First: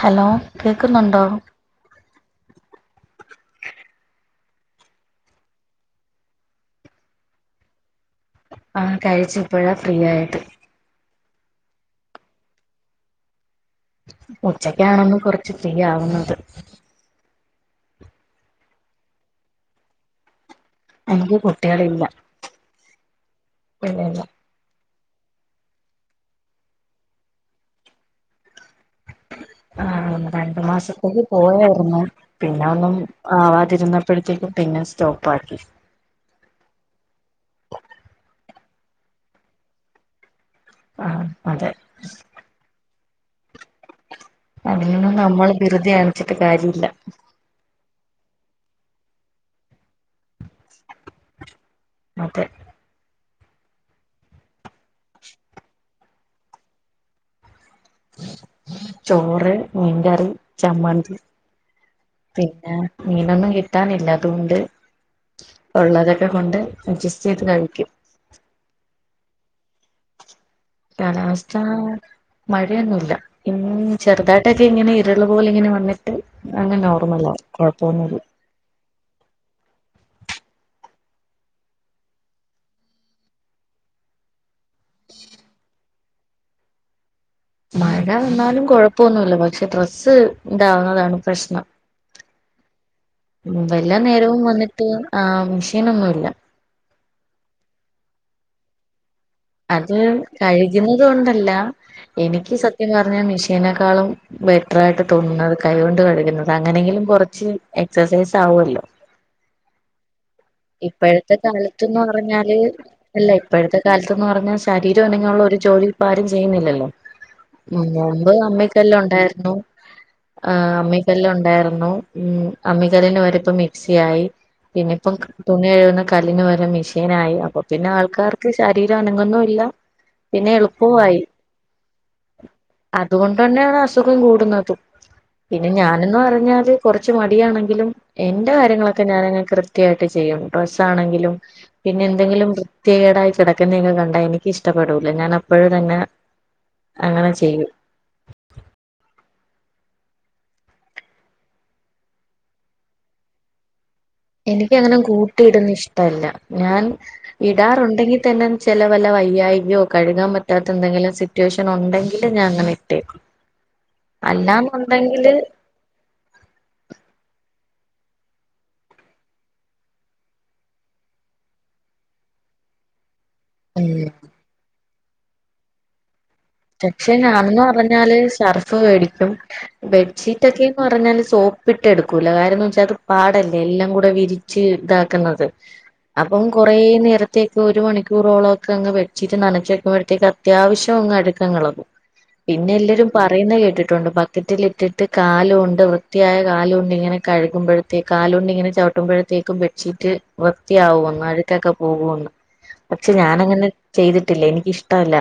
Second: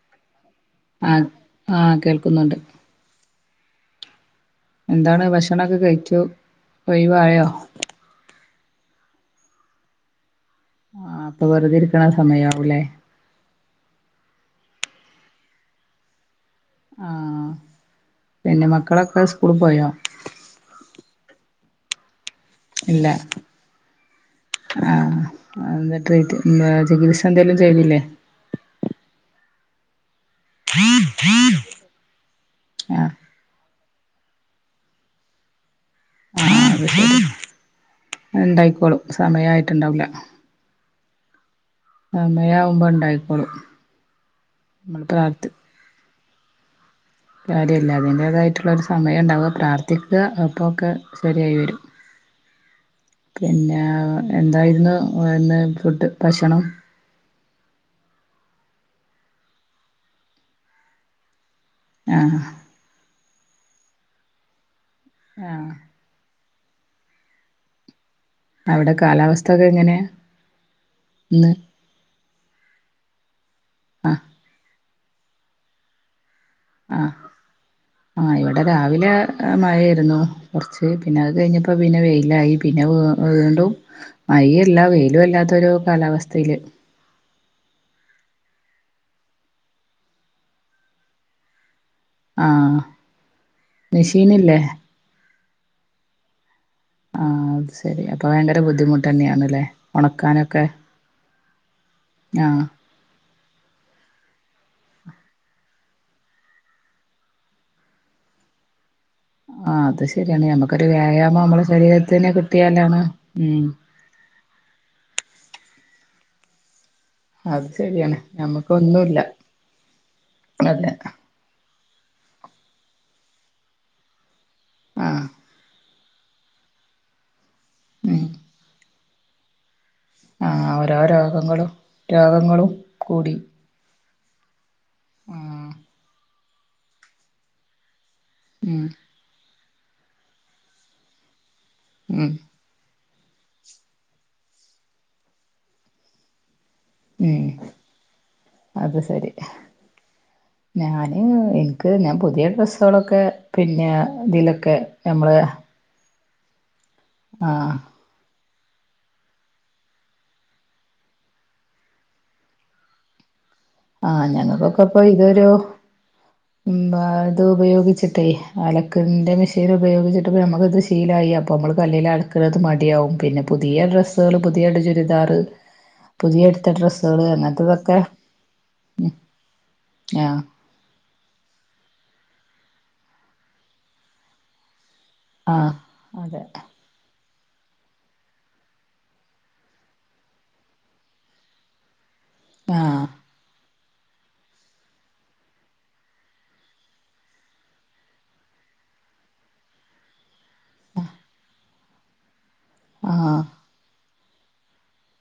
Hello കേക്കുന്നുണ്ടോ കേൾക്കുണ്ട് എന്താണ് ഭക്ഷണൊക്കെ കഴിച്ചു കൊൈവായോ ആ കഴിച്ചു ഇപ്പോഴാ ഫ്രീയായത് ആ അപ്പൊ വെറുത ഇരിക്കണ സമയവൂലേ ഉച്ചക്കാണൊന്ന് കൊറച്ച് ഫ്രീ ആവുന്നത് ആഹ പിന്നെ മക്കളൊക്കെ സ്കൂളിൽ പോയോ എനിക്ക് കുട്ടികൾ ഇല്ല ഇല്ല ആഹ ചികിത്സ എന്തെലും ചെയ്ലില്ലേ ആ രണ്ടു മാസത്തേക്ക് പോയായിരുന്നു പിന്നെ ഒന്നും ആഹ് ആവാതിരുന്ന ഇപ്പോഴത്തേക്കും പിന്നെ സ്റ്റോപ്പ് ആക്കി ആ ഉണ്ടായിക്കോളും സമയയിട്ടുണ്ടാവില്ല ആ ആ മഴ ആവുമ്പോ ഇണ്ടായിക്കോളും അതൊന്നും നമ്മൾ വെറുതെ കാണിച്ചിട്ട് കാര്യയില്ല കാര്യമില്ല അതിന്റേതായിട്ടുള്ള ഒരു സമയം ഉണ്ടാവുക പ്രാർത്ഥിക്കുക അപ്പൊക്കെ ശരിയായി വരും അതെ പിന്നെ എന്തായിരുന്നുന്ന് ഫുഡ് ഭക്ഷണം ചോറ് മീൻകറി ചമ്മന്തി ആഹ് പിന്നെ മീനൊന്നും കിട്ടാനില്ല അതുകൊണ്ട് ആഹ് ഉള്ളതൊക്കെ കൊണ്ട് അഡ്ജസ്റ്റ് ചെയ്ത് കഴിക്കും അവിടെ കാലാവസ്ഥ ഒക്കെ എങ്ങനെയാ ഇന്ന് മഴയൊന്നും ഇല്ല ഇ ചെറുതായിട്ടൊക്കെ ഇങ്ങനെ ഇരുള് പോലെ ഇങ്ങനെ വന്നിട്ട് അങ്ങ് ആഹ് നോർമലാവും കൊഴപ്പൊന്നും ഇല്ല മഴായിരുന്നു കുറച്ച് പിന്നെ അത് കഴിഞ്ഞപ്പോ പിന്നെ വെയിലായി പിന്നെ വീണ്ടും മൈ അല്ല വെയിലും അല്ലാത്തൊരു കാലാവസ്ഥയില് മഴ വന്നാലും കുഴപ്പൊന്നുല്ല പക്ഷെ ഡ്രസ്സ് ണ്ടാവുന്നതാണ് പ്രശ്നം ആഹ് വല്ലാ നേരവും മെഷീനില്ലേ വന്നിട്ട് ആ മെഷീനൊന്നും ഇല്ല ആ അത് ശരി അപ്പൊ ഭയങ്കര ബുദ്ധിമുട്ട് തന്നെയാണല്ലേ അത് ഉണക്കാനൊക്കെ കഴുകുന്നത് കൊണ്ടല്ല എനിക്ക് ആഹ് സത്യം പറഞ്ഞ മെഷീ നെക്കാളും ബെറ്ററായിട്ട് തോന്നുന്നതകൈകൊണ്ട് കഴുന്നത് അങ്ങനെങ്കിലും കുറച്ച് എക്സസൈസ് ആവോ വോല്ലോ ആഹ് അത് ശരിയാണ് ഞമ്മക്കൊരു ഇപ്പോഴത്തെ വ്യായാമം നമ്മളെ കാലത്ത്ന്ന് ശരീരത്തിന് പറഞ്ഞാല് കിട്ടിയാലാണ് അല്ല ഉം ഇപ്പോഴത്തെ കാലത്തന്ന് പറഞ്ഞ ശരീരം അനങ്ങിയുള്ള ഒരു ജോലിപ്പ ആരും ചെയ്യുന്നില്ലല്ലോ അത് ഉ ശരിയാണ് മുമ്പ് അമ്മിക്കല്ല് ഞമ്മക്കൊന്നുല്ല ഉണ്ടായിരുന്നു അതെ ആഅമ്മിക്കല്ല് ഉണ്ടായിരുന്നു ഉ അമ്മികല്ലിന്റെ പകരം പ്പൊ മിക്സിയായി പിന്നെപ്പം ആഹ് തുണി കഴുകുന്ന കല്ലിന് പകരം മിഷീനായി അപ്പൊ പിന്നെ ഉം ആൾക്കാർക്ക് ശരീരം അനങ്ങൊന്നും ഇല്ല പിന്നെ ആഹ് എളുപ്പു ഓരോ ആയി രോഗങ്ങളും രോഗങ്ങളും കൂടി അതുകൊണ്ട് ന്നെയാണ് അസുഖം കൂടുന്നതും പിന്നെ ആഹ് ഞാനന്ന് പറഞ്ഞാല് കൊറച്ച് മടിയാണെങ്കിലും എന്റെ ഉം കാര്യങ്ങളൊക്കെ ഞാനനെ കൃത്യമായിട്ട് ചെയ്യും ഡ്രസ്സ് ആണെങ്കിലും പിന്നെ ഉം എന്തെങ്കിലും വൃത്തികേടായി കിടക്കുന്നക്കെ കണ്ടാ എനിക്ക് ഇഷ്ടപ്പെടൂല ഞാൻ അപ്പോഴ തന്നെ അങ്ങനെ ചെയ്യും അത് ശരി ഞാന് എനിക്ക് ഞാൻ പുതിയ ഡ്രെസ്സുകളൊക്കെ പിന്നെ എനക്ക് ഇതിലൊക്കെ അങ്ങനെ നമ്മള് കൂട്ടിയിടുന്ന ഇഷ്ടമല്ല ഞാൻ ആഹ് ഇടാറുണ്ടെങ്കിൽ തന്നെ ചെലവല്ല വയ്യായികയോ കഴുകാൻ പറ്റാത്ത എന്തെങ്കിലും സിറ്റുവേഷനോ ണ്ടെങ്കില് ഞാനങ്ങനെ ഇട്ടേക്കും ആ ഞങ്ങൾക്കൊക്കെ ഇപ്പൊ അല്ലാന്നുണ്ടെങ്കില് ഇതൊരു ബാതു ഉപയോഗിച്ചിട്ടേ അലക്കിന്റെ മെഷീൻ ഉപയോഗിച്ചിട്ട് നമുക്ക്ത് ശീലമായി അപ്പ നമ്മള് കല്ലില് അലക്കണത് മടിയാവും പിന്നെ പുതിയ ഉം ഡ്രസ്സുകള് പുതിയ ചുരിദാറ് പുതിയ എടുത്ത പക്ഷെ ഡ്രസ്സുകള് ഞാനന്ന് അങ്ങനത്തതൊക്കെ പറഞ്ഞാല് സ ഫ് ഉം മേടിക്കും ആഹ് ബെഡ്ഷീറ്റ് ഒക്കെന്ന് പറഞ്ഞാല് സോപ്പിട്ട് എടുക്കും കുലകാരംന്ന് വെച്ചാൽത് പാടല്ലേ എല്ലാം കൂടെ വിരിച്ച് ഇത ക്കുന്നത് ആഹ് അപ്പൊ അതെ കൊറേ നേരം ത്തേക്ക് ഒരു മണിക്കൂറോളം ഒക്കെ അങ് ബെ്ഷീറ്റ് നനച്ച വക്കുമ്പോഴേക്ക് അത്യാവശ്യം അഴുക്കങ്ങ് ഇളകും പിന്നെ ആഹ് എല്ലരും പറയുന്ന കേട്ടി ണ്ട് ബക്കറ്റിലിട്ടിട്ട് കാലുണ്ട് വൃത്തിയായ കാലൊണ്ട് ഇങ്ങനെ കഴുകുമ്പോഴത്തേ കാലുണ്ട് ഇങ്ങനെ ചവിട്ടി പട്ടുമ്പോഴത്തേക്കും ബെഡ്ഷീറ്റ് വൃത്തിയാവുന്ന് അഴുക്കൊക്കെ പോകുന്ന് പക്ഷെ ആഹ് ഞാാനങ്ങനെ ചെയ്തി ട്ടില്ലഎനിക്കിഷ്ടല്ല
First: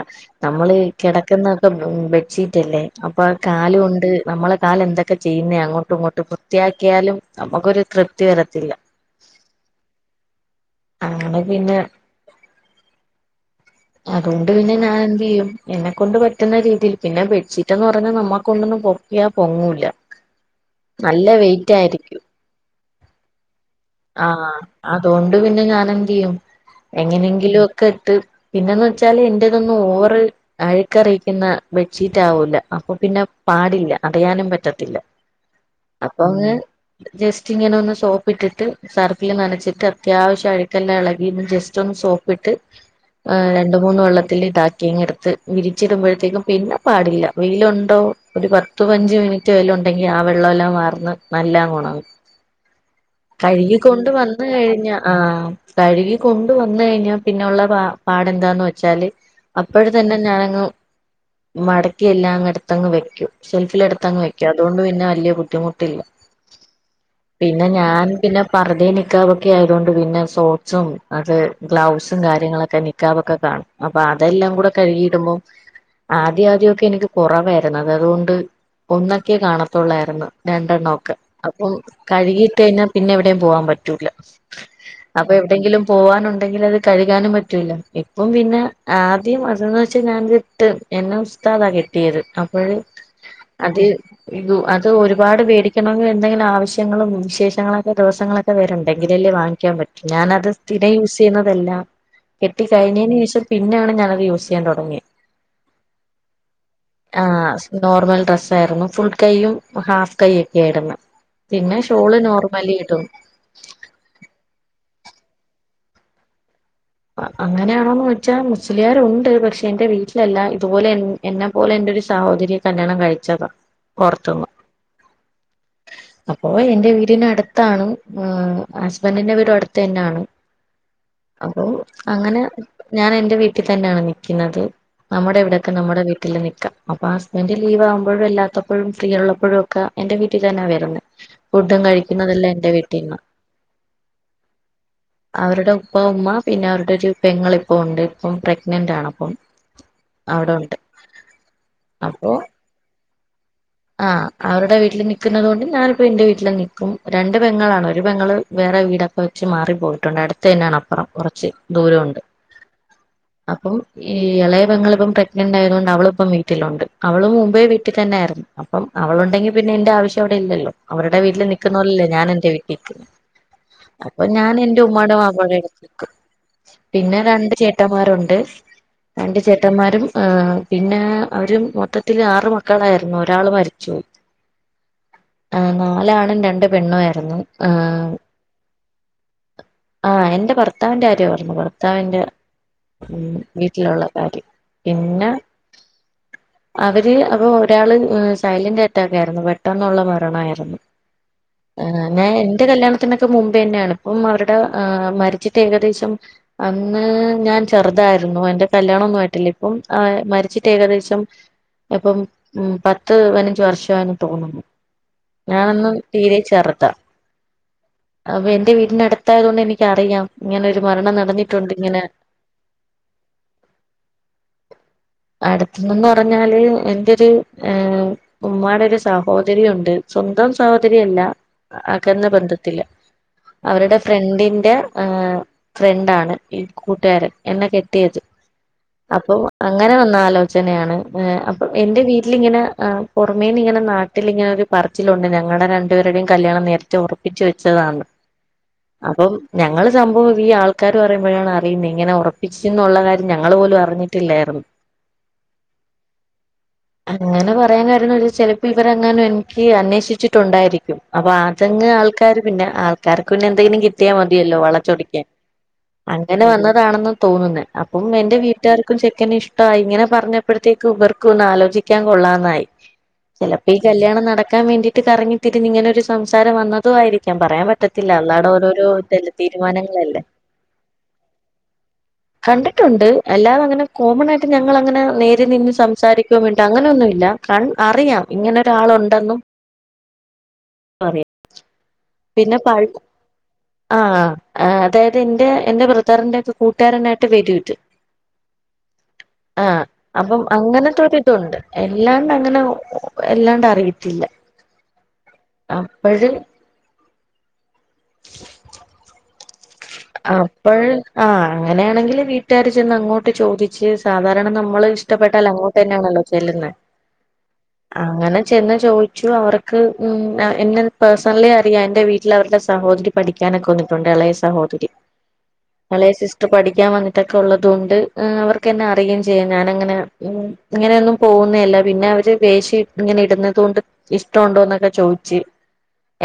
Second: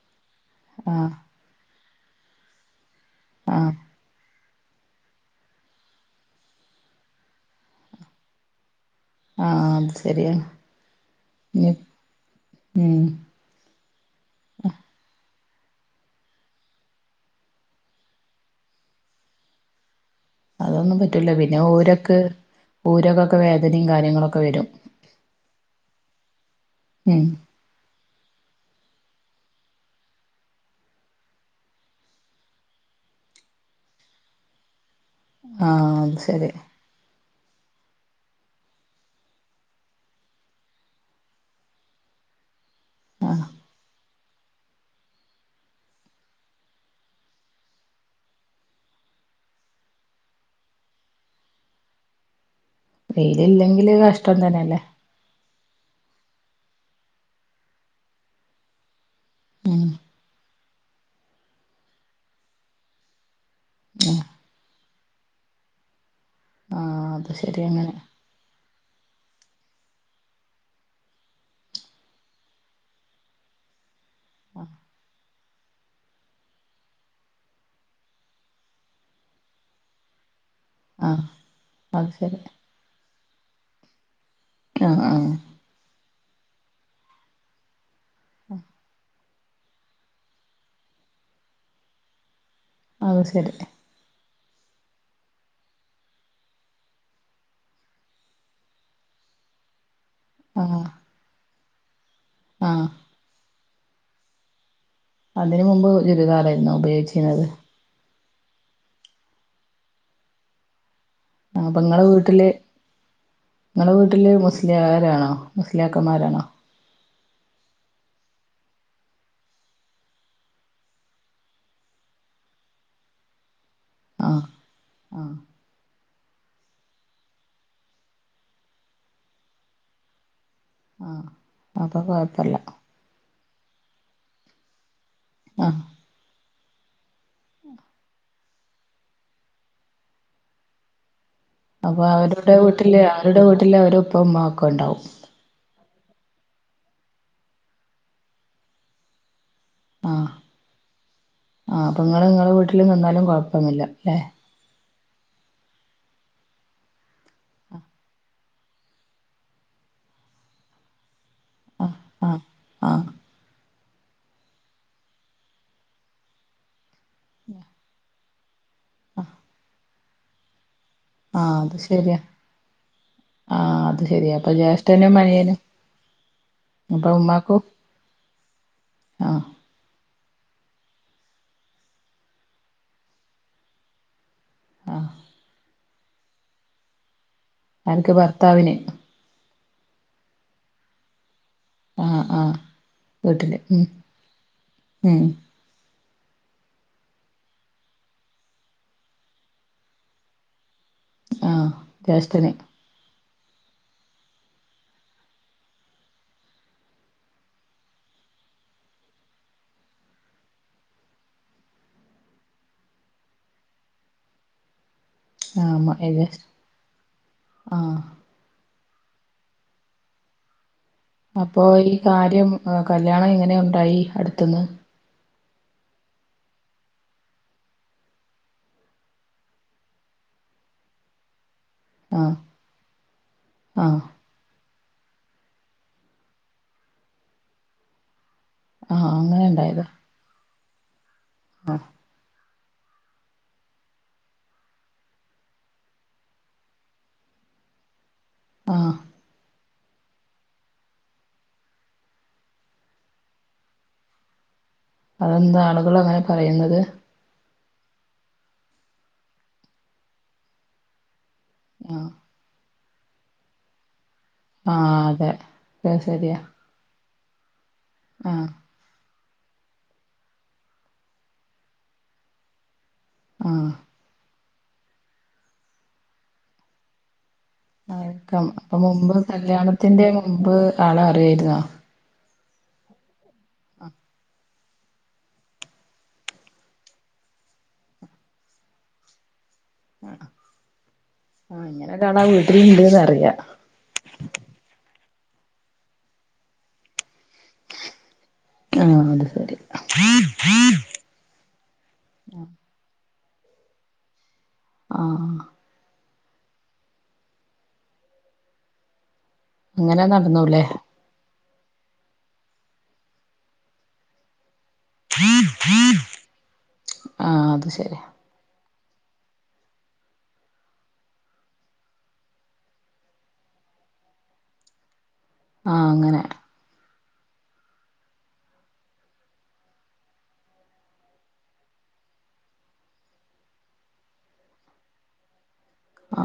നമ്മ ആഹ് കിടക്കുന്നൊക്കെ ബെഡ്ഷീറ്റ് അല്ലേ അപ്പൊ ആഹ് കാലോണ്ട് നമ്മള കാല് എന്തൊക്കെ ചെയ്യുന്നെയാ അങ്ങോട്ടും ഇങ്ങോട്ട് വൃത്തിയാക്കിയാലും നമുക്കൊരു തൃപ്തി വരത്തില്ല ആ. അത് ശരിയാണ്. അങ്ങനെ ഉം, പിന്നെ ഉം. അതുകൊണ്ട് പിന്നെ ഞാൻ എന്ത് ചെയ്യും എന്നെ കൊണ്ട് പറ്റുന്ന രീതിയിൽ പിന്നെ ബെഡ്ഷീറ്റ്ന്ന് പറഞ്ഞാൽ നമ്മക്കൊണ്ടൊന്നും പൊക്കിയാ പൊങ്ങൂല അതൊന്നും നല്ല പറ്റൂല പിന്നെ വെയിറ്റ് ഊരൊക്കെ ഊരൊക്കൊക്കെ വേദ ആ. അതുകൊണ്ട് പിന്നെ ഞാാനെന്ത് ചെയ്യും, ഉം എങ്ങനെങ്കിലും ഒക്കെ ഇട്ട് പിന്നെന്ന് വെച്ചാല് എന്റേതൊന്നും ഓവർ അഴുക്കറിയിക്കുന്ന ബെഡ്ഷീറ്റ് ആവൂല അപ്പൊ പിന്നെ പാടില്ല [unintelligible] യാനും പറ്റത്തില്ല. ആ. അത് അപ്പൊ ശരി, അങ്ങ് ജസ്റ്റ് ഇങ്ങനെ ഒന്ന് സോപ്പിട്ടിട്ട് സർഫിൽൽ നനച്ചിട്ട് അത്യാവശ്യം അഴ്ക്കെല്ലാം ഇളകിന്ന് ജസ്റ്റ് ഒന്ന് സോപ്പിട്ട് ആഹ് രണ്ട മൂന്ന് വെള്ള [unintelligible] വിരിച്ചിടുമ്പോഴത്തേക്കും പിന്നെ പാടില്ല, വെയിലുണ്ടോ ഒരു പത്തു പയിനഞ്ചു മിനുട്ട് വല ഉണ്ടെങ്കി ആ വെള്ള എല്ലാം വാർന്ന് നല്ലോം അങ്ങുണങ്ങും. വെയിലില്ലെങ്കില് കഴുകിക്കൊണ്ട് കഷ്ടം വന്ന തന്നെയല്ലേ കഴിഞ്ഞ ആ കഴുകി കൊണ്ട വന്ന കഴിഞ്ഞാ പിന്നെള്ള പ, പാടെന്താന്ന് വെച്ചാല് ഉം അപ്പോഴ തന്നെ ഞാനങ് മടക്കിയെ ല്ലാം അങ് എടുത്ത്ങ്ങ് വെക്കും. ഷെൽഫില എടുത്ത് അങ്ങ് വെക്കും. അതുകൊണ്ട് പിന്നെ വലിയ ബുദ്ധിമുട്ടില്ല. ആ. അത് ശെരി പിന്നെ അങ്ങനെ. ഞാൻ പിന്നെ പർദ്ധിം നിഖബൊക്കെ ആയതുകൊണ്ട് പിന്നെ സോക്ക്സും അത് ഗ്ലൗസും കാര്യങ്ങളൊക്കെ നിഖാ ഒക്കെ കാണും. അപ്പൊ അതെല്ലാം കൂടെ കഴുകിയിടുമ്പോൾ ആദ്യം ആദ്യമൊക്കെ എനിക്ക് കുറവായിരുന്നു അത് അതുകൊണ്ട് ഒന്നൊക്കെ കാണത്തുള്ളായിരുന്നു. രണ്ടെണ്ണമൊക്കെ, ആഹ് അപ്പം അത് ശരി കഴുകിട്ട കഴിഞ്ഞ പോവാൻ പറ്റുലെ, ആഹ് ആഹ് അപ്പൊവിടെങ്കിലും പോവാനുണ്ടെ ഉണ്ടെങ്കിൽ അത് കഴുകാനും പറ്റൂല്ല. ഇപ്പം പിന്നെ ആദ്യം അത്ന്ന് വെച്ചാൽ ഞാനിത് ഇട്ട് പിന്നെ [unintelligible] കെട്ടിയത് അപ്പോഴും അത് ശരി അത് അത് ഒരുപാട് പേടിക്കണമെങ്കിൽ എന്തെങ്കിലും ആവശ്യങ്ങളും വിശേഷങ്ങളോ ദിവസങ്ങളൊക്കെ വരുണ്ടെ. എങ്കിലല്ലേ വാങ്ങിക്കാൻ പറ്റു. ഞാാന അത് ആഹ് സ്ഥിരം യൂസ് ചെയുണതല്ല. കെട്ടി ആഹ് കഴിഞ്ഞതിന് ശിേഷം പിന്നെയാണ് ഞാനത് യൂസ് ചെയ്യാൻ തുടങ്ങിയ. അതിനന് മുമ്പ് ചുരിദാറേ ആ. നോർമൽ ഡ്രസ് ആയിരുന്നു ഫുൾ കൈയും ഹാഫ് കൈ ഒക്കെ ആയിരുന്നു. പിന്നെ നിങ്ങളടെ ഷോള് വീട്ടില്, നോർമലി ഇടും നിങ്ങളടെ വീട്ടില് മുസ്ലി ആണോ, മുസ്ലിയാക്കന്മാരാണോ? അങ്ങനെയണോന്ന് ചോയ്ച്ചാൽ മുസ്ലിയാരുണ്ട്. പക്ഷെ എന്റെ വീട്ടിലല്ല. ഇതുപോലെ എന്നെ പോലെ എന്റെ ഒരു സഹോദര്യ കല്യാണം കഴിച്ചതാ, ആഹ് പൊറുത്തുന്നു. ആഹ് അപ്പൊ എറെ വീടിനടുത്താണ്. ഹസ്ബൻഡിന്റെ വീടും അടുത്ത് തന്നെയാണ്. ആഹ് അപ്പൊ അങ്ങനെ ഞാൻ എന്റെ വീട്ടി വീട്ടി തന്നെയാണ് നിക്കുന്നത്. നമ്മുടെ ഇവിടൊക്കെ ആഹ് നമ്മുടെ വീട്ടിൽ നിക്കാം. എന്റെ ലീവ് ആവുമ്പോഴും അ ല്ലാത്തപ്പോഴും ഫ്രീ ഉള്ളപ്പോഴും ഒക്കെ എന്റെ വീട്ടിൽ തന്നെയാ വരുന്നത്. ഫുഡും അപ്പൊ കഴിക്കുന്നതെല്ലാം അവരുടെ എന്റെ വീട്ടില് വീട്ടിന്ന. അവരുടെ വീട്ടില് അവരെ ഉപ്പ ഉമ്മ ഒക്കെ ഉണ്ടാവും [unintelligible] ഉപ്പ, ഉമ്മ, പിന്നെ അവരുടെ ഒരു പെങ്ങ ഇപ്പഉണ്ട്, ഇപ്പം പ്രഗ്നന്റ് ആണിപ്പം. അവിടെ ഉണ്ട്. ആ അപ്പൊ നിങ്ങള് അപ്പോ നിങ്ങളെ വീട്ടിലു നിന്നാലും കൊഴപ്പൊന്നുല്ല ലെ? ആഹ് അവരുടെ [inaudible] ഞാനിപ്പോ എന്റെ വീട്ടില് നിൽക്കും. രണ്ട് പെങ്ങളാണ്. ഒരു പെങ്ങൾ വേറെ വീടൊക്കെ വെച്ച് മാറിപ്പോയിട്ടുണ്ട്. അടുത്ത് തന്നെ ആണ്. അപ്പുറം, കുറച്ചു ആഹ് ദൂരണ്ട്. ആഹ് ആഹ് അപ്പോം ഈ ഇളയ പെങ്ങളിപ്പോ പ്രഗ്നന്റ് ആയതുകൊണ്ട് അവളിപ്പം വീട്ടിലുണ്ട്. അവൾ മുമ്പേ വീട്ടിൽ തന്നെ ആയിരുന്നു. അപ്പം അവളുണ്ടെങ്കി പിന്നെ എന്റെ ആവശ്യം അവിടെല്ലല്ലോ. അവരുടെ വീട്ടിൽ ആഹ് നിക്കുന്ന അത് പോലല്ലേ ശരിയാ ഞാൻ എന്റെ വീട്ടിൽ നിക്കുന്നെ. ആഹ് അത് അപ്പൊ ശരിയാ ഞാൻ എന്റെ ജ്യേഷ്ഠനും ഉമ്മടേം ബാപ്പടേം അനിയനും അടുത്തുനിക്കും. അപ്പൊ പിന്നെ രണ്ട് ഉമ്മാക്കും ചേട്ടന്മാരുണ്ട്. രണ്ടു ആഹ് ചേട്ടന്മാരും അ, പിന്നെ അവര് മൊത്തത്തില് ആറ് മക്കളായിരുന്നു. ഒരാള് മരിച്ചുപോയി. ആ നാല ആണ് രണ്ട് പെണ്ണു ആയിരുന്നു ആഹ് ആർക്ക് ഭർത്താവിന് ആഹ എന്റെ ഭർത്താവിന്റെ ആരോ ഭർത്താവിന്റെ ആഹ് ആഹ് വീട്ടില് ഉം വീട്ടിലുള്ള കാര്യം. ഉം പിന്നെ അവര് അപ്പൊ ഒരാള് സൈലന്റ് അറ്റാക്കായിരുന്നു. പെട്ടെന്നുള്ള മരണായിരുന്നു. ആഹ് ആ ആ ജ്യേഷ്ഠന് എന്റെ കല്യാണത്തിനക്കെ മുമ്പേ തന്നെയാണ് ഇപ്പ അവരുടെ ഏഹ് മരിച്ചിട്ട് ഏകദേശം അന്ന് ഞാൻ ചെറുതായിരുന്നു എന്റെ കല്യാണ ഒന്നും ആയിട്ടില്ല ഇപ്പം ആ മരിച്ചിട്ട് ഏകദേശം ഇപ്പം ഉം പത്ത് പതിനഞ്ച് വർഷ ആന്ന് തോന്നുന്നു ആഹ് മ ഞാനൊന്നും തീരെ ജ്യേഷ് ചേർത ആഹ് അപ്പൊ എന്റെ വീ നടത്തായതുക കൊണ്ട് എനിക്കറിയാം ഇങ്ങനെ ഒരു മരണം അപ്പൊ നടന്നിട്ടുണ്ട് ഈ ഇങ്ങനെ കാര്യം കല്യാണം ഇങ്ങനെ ഉണ്ടായി അടുത്തന്ന് അടുത്തന്ന് പറഞ്ഞാല് എന്റെ ഒരു ഏഹ് ഉമ്മായുടെ ഒരു സഹോദരിയ ഉണ്ട് സ്വന്തം സഹോദരില്ല അകന്ന ആഹ് ബന്ധത്തില്ല അവരുടെ ആഹ് ഫ്രണ്ടിന്റെ ആ ഫ്രണ്ടാണ് ഈ കൂട്ടുകാരൻ എന്നെ കെട്ടിയത്. ആഹ് അപ്പൊ ഉണ്ടായതാ അങ്ങനെ വന്നാലോ? അച്ഛനാണ് അപ്പൊ എന്റെ വീട്ടിലിങ്ങനെ ഏ പുറമേ ഇങ്ങന. നാട്ടിൽ ഇങ്ങനെ ഒരു പറച്ചിലുണ്ട് ഞങ്ങളുടെ രണ്ടു പേരുടെയും കല്ല്യാണം നേരത്തെ ഉറപ്പിച്ച് വെച്ചതാന്ന്. ആഹ് അപ്പം ഞങ്ങള് സംഭവം ഈ ആൾക്കാര് പറയുമ്പോഴാണ് അറിയുന്നത് ഇങ്ങനെ ഉറപ്പിച്ചന്നുള്ള കാര്യം ഞങ്ങള് പോലും അറിഞ്ഞിട്ടില്ലായിരുന്നു. അതെന്താ ആളുകൾ അങ്ങനെ പറയുന്നത്? അങ്ങനെ പറയാൻ കാരണം ചിലപ്പോ ഇവർങ്ങാനും എനിക്ക് അന്വേഷിച്ചിട്ടുണ്ടായിരിക്കും. അപ്പൊ അതങ് ആഹ് ആൾക്കാര് പിന്നെ ആൾക്കാർക്ക് പിന്നെ എന്തെങ്കിലും കി ട്ടിയാ മതിയല്ലോ ആഹ് വളച്ചൊടിക്കാൻ അതെ അത് ശരിയാ അങ്ങനെ വന്നതാണെന്ന് തോന്നുന്നെ. അപ്പം എന്റെ ആഹ് വീട്ടുകാർക്കും ചെ ക്കാനെ ഇഷ്ടായി ഇങ്ങനെ പറഞ്ഞപ്പോഴത്തേക്ക് ഉവർക്കും ഒന്ന് ആലോചിക്കാൻ കൊള്ളന്നായി. ചിലപ്പോ ആഹ് ഈ കല്ല്യാണം നടക്കാൻ വേണ്ടിട്ട് കറങ്ങി തിരുന്ന് ഇങ്ങനെ ഒരു സംസാരം വന്നതും ആയിരി ക്കും പറയാൻ പറ്റത്തില്ല ആയിരിക്കാം അള്ളാഹടെ അപ്പൊ ഓരോരോ മുമ്പ് തീ കല്യാണത്തിന്റെ തീരുമാനങ്ങളല്ലേ? മുമ്പ് ആളെ അറിയായിരുന്നോ കണ്ടിട്ടുണ്ട് എല്ലാത്ത അങ്ങനെ കോമൺ യിട്ട് ഞങ്ങൾ അങ്ങനെ നേരിൽ നിന്ന് സംസാരിക്ക മിണ്ടോ അങ്ങനെ ഒന്നുംല്ല ക അറിയാം. ഇങ്ങനെ ഒരാൾ ഉണ്ടെന്നും. ആ ആ ഇന്ന. ഒരാൾ ആ വീട്ടിൽ പിന്നെ പ ഇണ്ട്ന്നറിയാ. ആഹ് അതായത് എന്റെ എന്റെ ബ്രറതറിന്റെ ഒക്കെ കൂട്ടുകാരനായിട്ട് വരു ഇത്. ആഹ് അത് ശരി ആഹ അപ്പം അങ്ങനത്ത ഒര് ഇതുണ്ട് എല്ലാണ്ട് അങ്ങന. എല്ലാണ്ട് അറിയത്തില്ല. ആ ആ വഴി. അങ്ങനെ നടന്നൂല്ലേ അപ്പൾ ആ അങ്ങനെയാണെങ്കിൽ വീട്ടുകാര് ചെന്ന് അങ്ങോട്ട് ചോദിച്ച് സാധാരണ നമ്മ നമ്മള് ഇഷ്ടപ്പെട്ടൽ അങ്ങോട്ട് തന്നെയാണല്ലോ ചെല്ലുന്നത്. ആഹ് അത് ശരി ആ അങ്ങനെ. ചെന്ന് ചോദിച്ചു അവർക്ക് ഉം എന്നെ പേഴ്സണലി അറിയാം എൻ്റെ വീട്ടിൽ അവരുടെ സഹോദരി പഠിക്കാ ൻ വന്നിട്ടുണ്ട് ഇളയ സഹോദരി ആഹ് ഇളയെ അങ്ങനെ സിസ്റ്റർ പഠിക്കാൻ വന്നി ട്ട് ഒക്കെ ഉള്ളതു കൊണ്ട് അവർക്കന്നെ അറിയുകയും ചെയ്യാം ഞാനങ്ങനെ ഇങ്ങനെയൊന്നും പോകുന്നല്ല പിന്നെ അവര് വേശി ഇങ്ങനെ ഇടുന്നത് കൊണ്ട് ഇഷ്ടമുണ്ടോ എന്നൊക്കെ ചോദിച്ച്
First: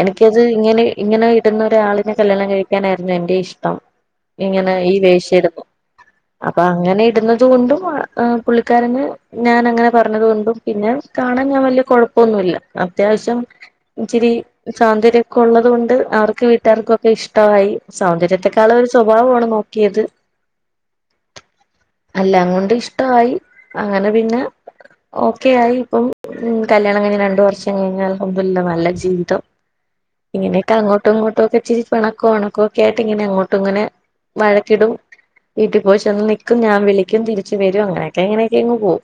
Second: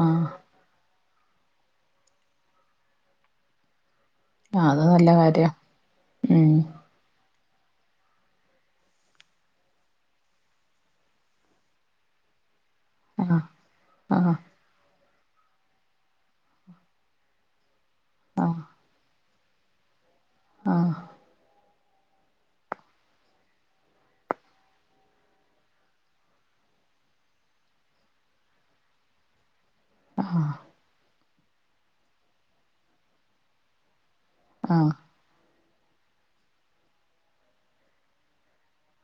ആഹ് എനിക്കത് ഇങ്ങനെ. ഇങ്ങനെ ഇടുന്ന ഒരാളിനെ കല്ല്യാണം കഴിക്കാനായിരുന്നു എന്റെ ഇഷ്ടം. ആഹ് ഇങ്ങനെ അത് ഈ നല്ല വേശം കാര്യം ഇടുന്പോ ഉം അപ്പൊ അങ്ങനെ ഇടുന്ന തുകൊണ്ടും പുള്ളിക്കാരന് ഞാൻ അങ്ങനെ പറഞ്ഞത്കൊണ്ടും പിന്നെ കാണാൻ ഞാൻ വലിയ കുഴപ്പൊന്നുല്ല അത്യാവശ്യം ആഹ് ഇച്ചിരി ആഹ് സൗന്ദര്യ ക്കെ ഉള്ളത് കൊണ്ട് അവർക്ക് വീട്ടുകാർക്കുംഒക്കെ ഇഷ്ടമായി സൗന്ദര്യത്തെക്കാൾ ഒരു സ്വഭാവമാണ്. നോക്കിയത്. ആ അല്ല അങ്ങോണ്ട് ഇഷ്ടായി അങ്ങനെ പിന്നെ ഓക്കെ ആയി. ഇപ്പം കല്ല്യാണം കഴിഞ്ഞ് രണ്ടുവർഷം കഴിഞ്ഞു അൽഹംദുലില്ലാ നല്ല ജീവിതം. ആഹ് ഇങ്ങനെയൊക്കെ അങ്ങോട്ടും ഇങ്ങോട്ടും ഒക്കെ ഇച്ചിരി പിണക്കോ ഇണക്കോ ഒക്കെ ആയിട്ട് ഇങ്ങനെ അങ്ങോട്ടും ഇങ്ങനെ. വഴക്കിടും ആഹ് വീട്ടിൽ പോയി ചെന്ന് നിക്കും ഞാൻ വിളിക്കും തിരിച്ച് വരും അങ്ങനെയൊക്കെഎങ്ങനെയൊക്കെങ്ങ് പോവും.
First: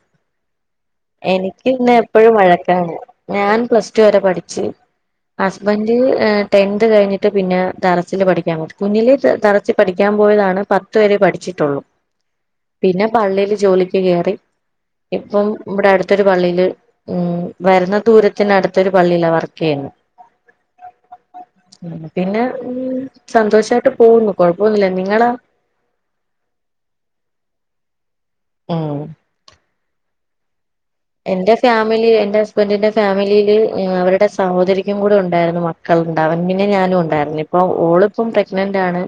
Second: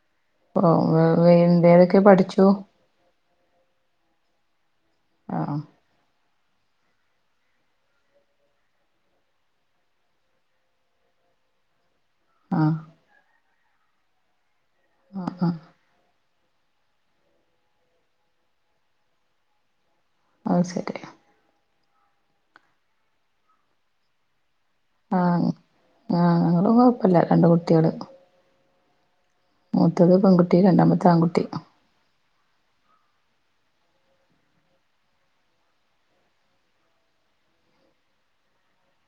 ഓ ഓ ഒ എന്തേൽ ഞാ എപ്പഴും വഴക്കാണ്. ഞൻ പ്ല സ് ടു വരെ പഠിച്ച് ആഹ് ഹസ്ബന്റ് ഏ ടെൻത് കഴിഞ്ഞിട്ട് പിന്നെ ദർസില് പഠിക്കാൻ പോയി. കുഞ്ഞിലി ദ ദർസിൽ പഠിക്കാൻ പോയതാണ് പത്ത് വരെ പഠിച്ച് ട്ടൊള്ളു ആഹ് പിന്നെ പള്ളില് ജോലിക്ക് കേറി. ഇപ്പോ ആഹ് ഇവിടെ അടുത്തൊരു പള്ളിയില് ഉം വര്ന്ന ദൂരത്തിനടുത്തൊ രു പള്ളിയിലാ വർക്ക്യ്യ്ന്നെ. അയ് ശെരിയാ പിന്നെ ഉം സന്തോഷായിട്ട് പോവുന്നു. ആ ഞാ ഞങ്ങളും കൊഴപ്പില്ല രണ്ട് കുട്ടിള്. ആ മൂത്തത് പെൺകുട്ടി രണ്ടാമത്തെ ആൺകുട്ടി എന്റെ ഫാമിലി എന്റെ ഹസ് ബെന്റിന്റെ ഫാമിലിയില് അവരുടെ സഹോദരിക്കും കൂടെ ഉണ്ടായിരുന്നു മക്കള്ണ്ടാവൻ പിന്നെ ഞാനും ഉണ്ടായിരുന്നു. അപ്പൊ ഓളിപ്പം പ്രഗ്നന്റ് ആണ്.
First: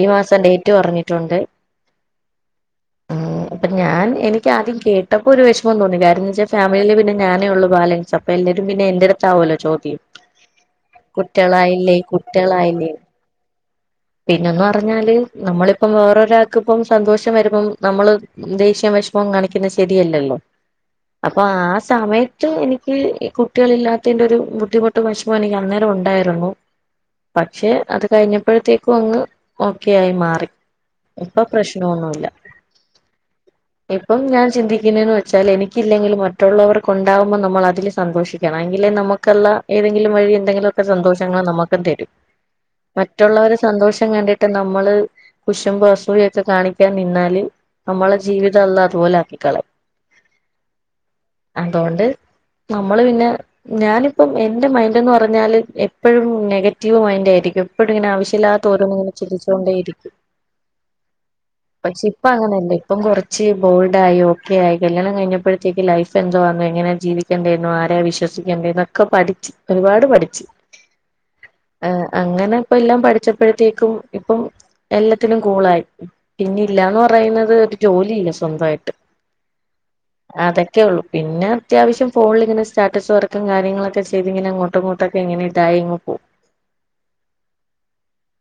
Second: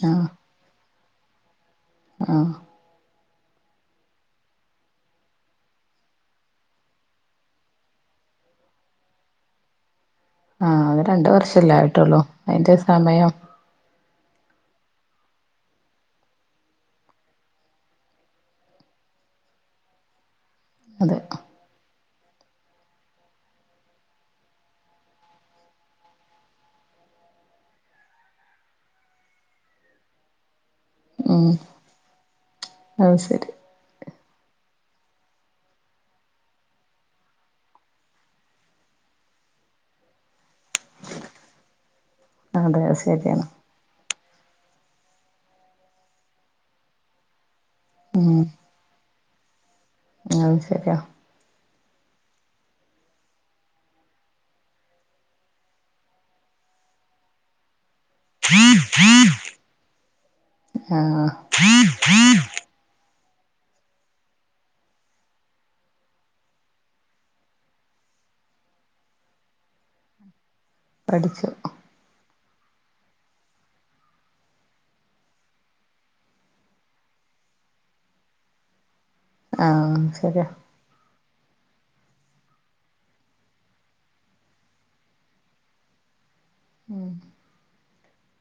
ഈ മാസം ഡേറ്റ് പറഞ്ഞിട്ടുണ്ട്. ആ ആ അപ്പ ഞാൻ എനിക്ക് ആദ്യം കേട്ടപ്പോ ഒരു വിഷമം തോന്നി. കാ പിന്നെച്ചാൽ ഫാമിലിയില് പിന്നെ ഞാനേ ഒള്ളൂ ബാലൻസ് അപ്പൊ എല്ലരും പിന്നെ എന്റെടുത്താവു ആഹ് അത് രണ്ട് വർഷല്ലേ കുട്ടിളായില്ലേ ആയിട്ടുള്ളൂ അതിന്റെ കുട്ടിളായില്ലേ. സമയം പിന്നൊന്നും അറി ഞ്ഞാല് നമ്മളിപ്പം വേറരാൾക്ക് ഇപ്പം സന്തോഷം വരുമ്പം നമ്മള് ദേഷ്യം വെഷമം കാണിക്ക്ന്നെ ശെരി രിയല്ലല്ലോ? അതെ അപ്പ ആ സ് സമയത്ത് എനിക്ക് ഈ കുട്ടിളില്ലാത്തെ യിന്റെ ഒരു ബുദ്ധിമുട്ടും വെഷമവും എനിക്ക് അന്നേരം ഉണ്ടായിരുന്നു. പക്ഷെ അത് കഴിഞ്ഞപ്പോഴത്തേക്കും അങ്ങ് ഓക്കെ ആയി മാറി. ഇപ്പൊ പ്രശ്നൊന്നുല്ല. ആ ശെരി ഇപ്പം ഞാൻ ചിന്തിക്കുന്നേന്ന് വെച്ചാൽ എനി ക്കില്ലെങ്കിലും മറ്റുള്ളവർക്ക് ഉണ്ടാവുമ്പ നമ്മള് അതില് സന്തോഷിക്കണം. എങ്കിലെ നമുക്ക്ള്ള ഏതെങ്കിലും വഴി എന്തെങ്കിലും സന്തോഷങ്ങൾ നമുക്കും തെരും. അതെ അത് ശരിയാണ് മറ്റുള്ളവര് സന്തോഷം കണ്ടിട്ട് നമ്മള് കുശമ്പ് അസൂയക്കെ കാണിക്കാൻ നിന്നാല് നമ്മളെ ഉം ജീവിതം അള്ള അത് പോലെ ആക്കിക്കളേം. അത് ശെരിയാ. അതോണ്ട് നമ്മള് പിന്നെ ഞാനിപ്പം എന്റെ മൈൻഡ്ന്ന് പറഞ്ഞാല് എപ്പോഴും നെഗറ്റീവ് മൈൻഡ് ആയിരിക്കും. എപ്പെടുങ്ങനെ ആവശ്യല്ലാത്ത ഒരോന്ന് ഇങ്ങനെ ചിന്തിച്ചോണ്ടേരിക്കും. ആ പക്ഷെ ഇപ്പ അങ്ങനെയല്ല, ഇപ്പം കുറച്ച് ബോൾഡ് ആയി, ഓക്കെ ആയി. കല്യാണം കഴിഞ്ഞപ്പോ ത്തേക്ക് ലൈഫ് എന്തോവാന്നു എങ്ങനെയ ജീവിക്കേണ്ടേന്നു. ആരെ വിശ്വസിക്കേണ്ടേന്നൊക്കെ പഠിച്ച്. ഒരുപാട് പഠിച്ച്. പഠിച്ചു. അങ്ങനെ ഇപ്പ എല്ലാം പഠിച്ചപ്പോഴത്തേക്കും ഇപ്പം എല്ലത്തിനും കു ഇപ്പ അയിനത് ഒരു ജോലി ഇല്ല സ്വന്താ യിട്ട്. ആ അതൊക്കെ ഒള്ളു. പിന്നെ, അത്യാവശ്യം ഫോണിലിങ്ങനെ സ്റ്റാറ്റസ് വർക്കും കാര്യങ്ങളൊക്കെ ചെയ്തിങ്ങനെ അങ്ങോട്ടുംങ്ങോട്ടൊക്കെ ഇങ്ങനെ ടൈം പോവും. ഉം [inaudible]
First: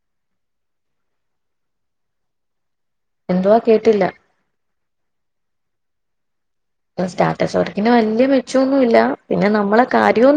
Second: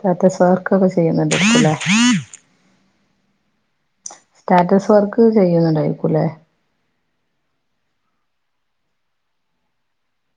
ടാറ്റസ് വർക് ഒക്ക ചെയ്യുന്ന്ണ്ടായിര് ക്ക്ല്ലേ. എന്തുവാ കേട്ടില്ല? സ്റ്റാറ്റസ് വർക്ക് ചെയ്യുന്നുണ്ടായിരിക്കുംല്ലേ. സ്റ്റാറ്റസ് വർക്കിന് വലിയ മെച്ചമൊന്നു ഇല്ല പിന്നെ നമ്മളെ കാര്യവും നട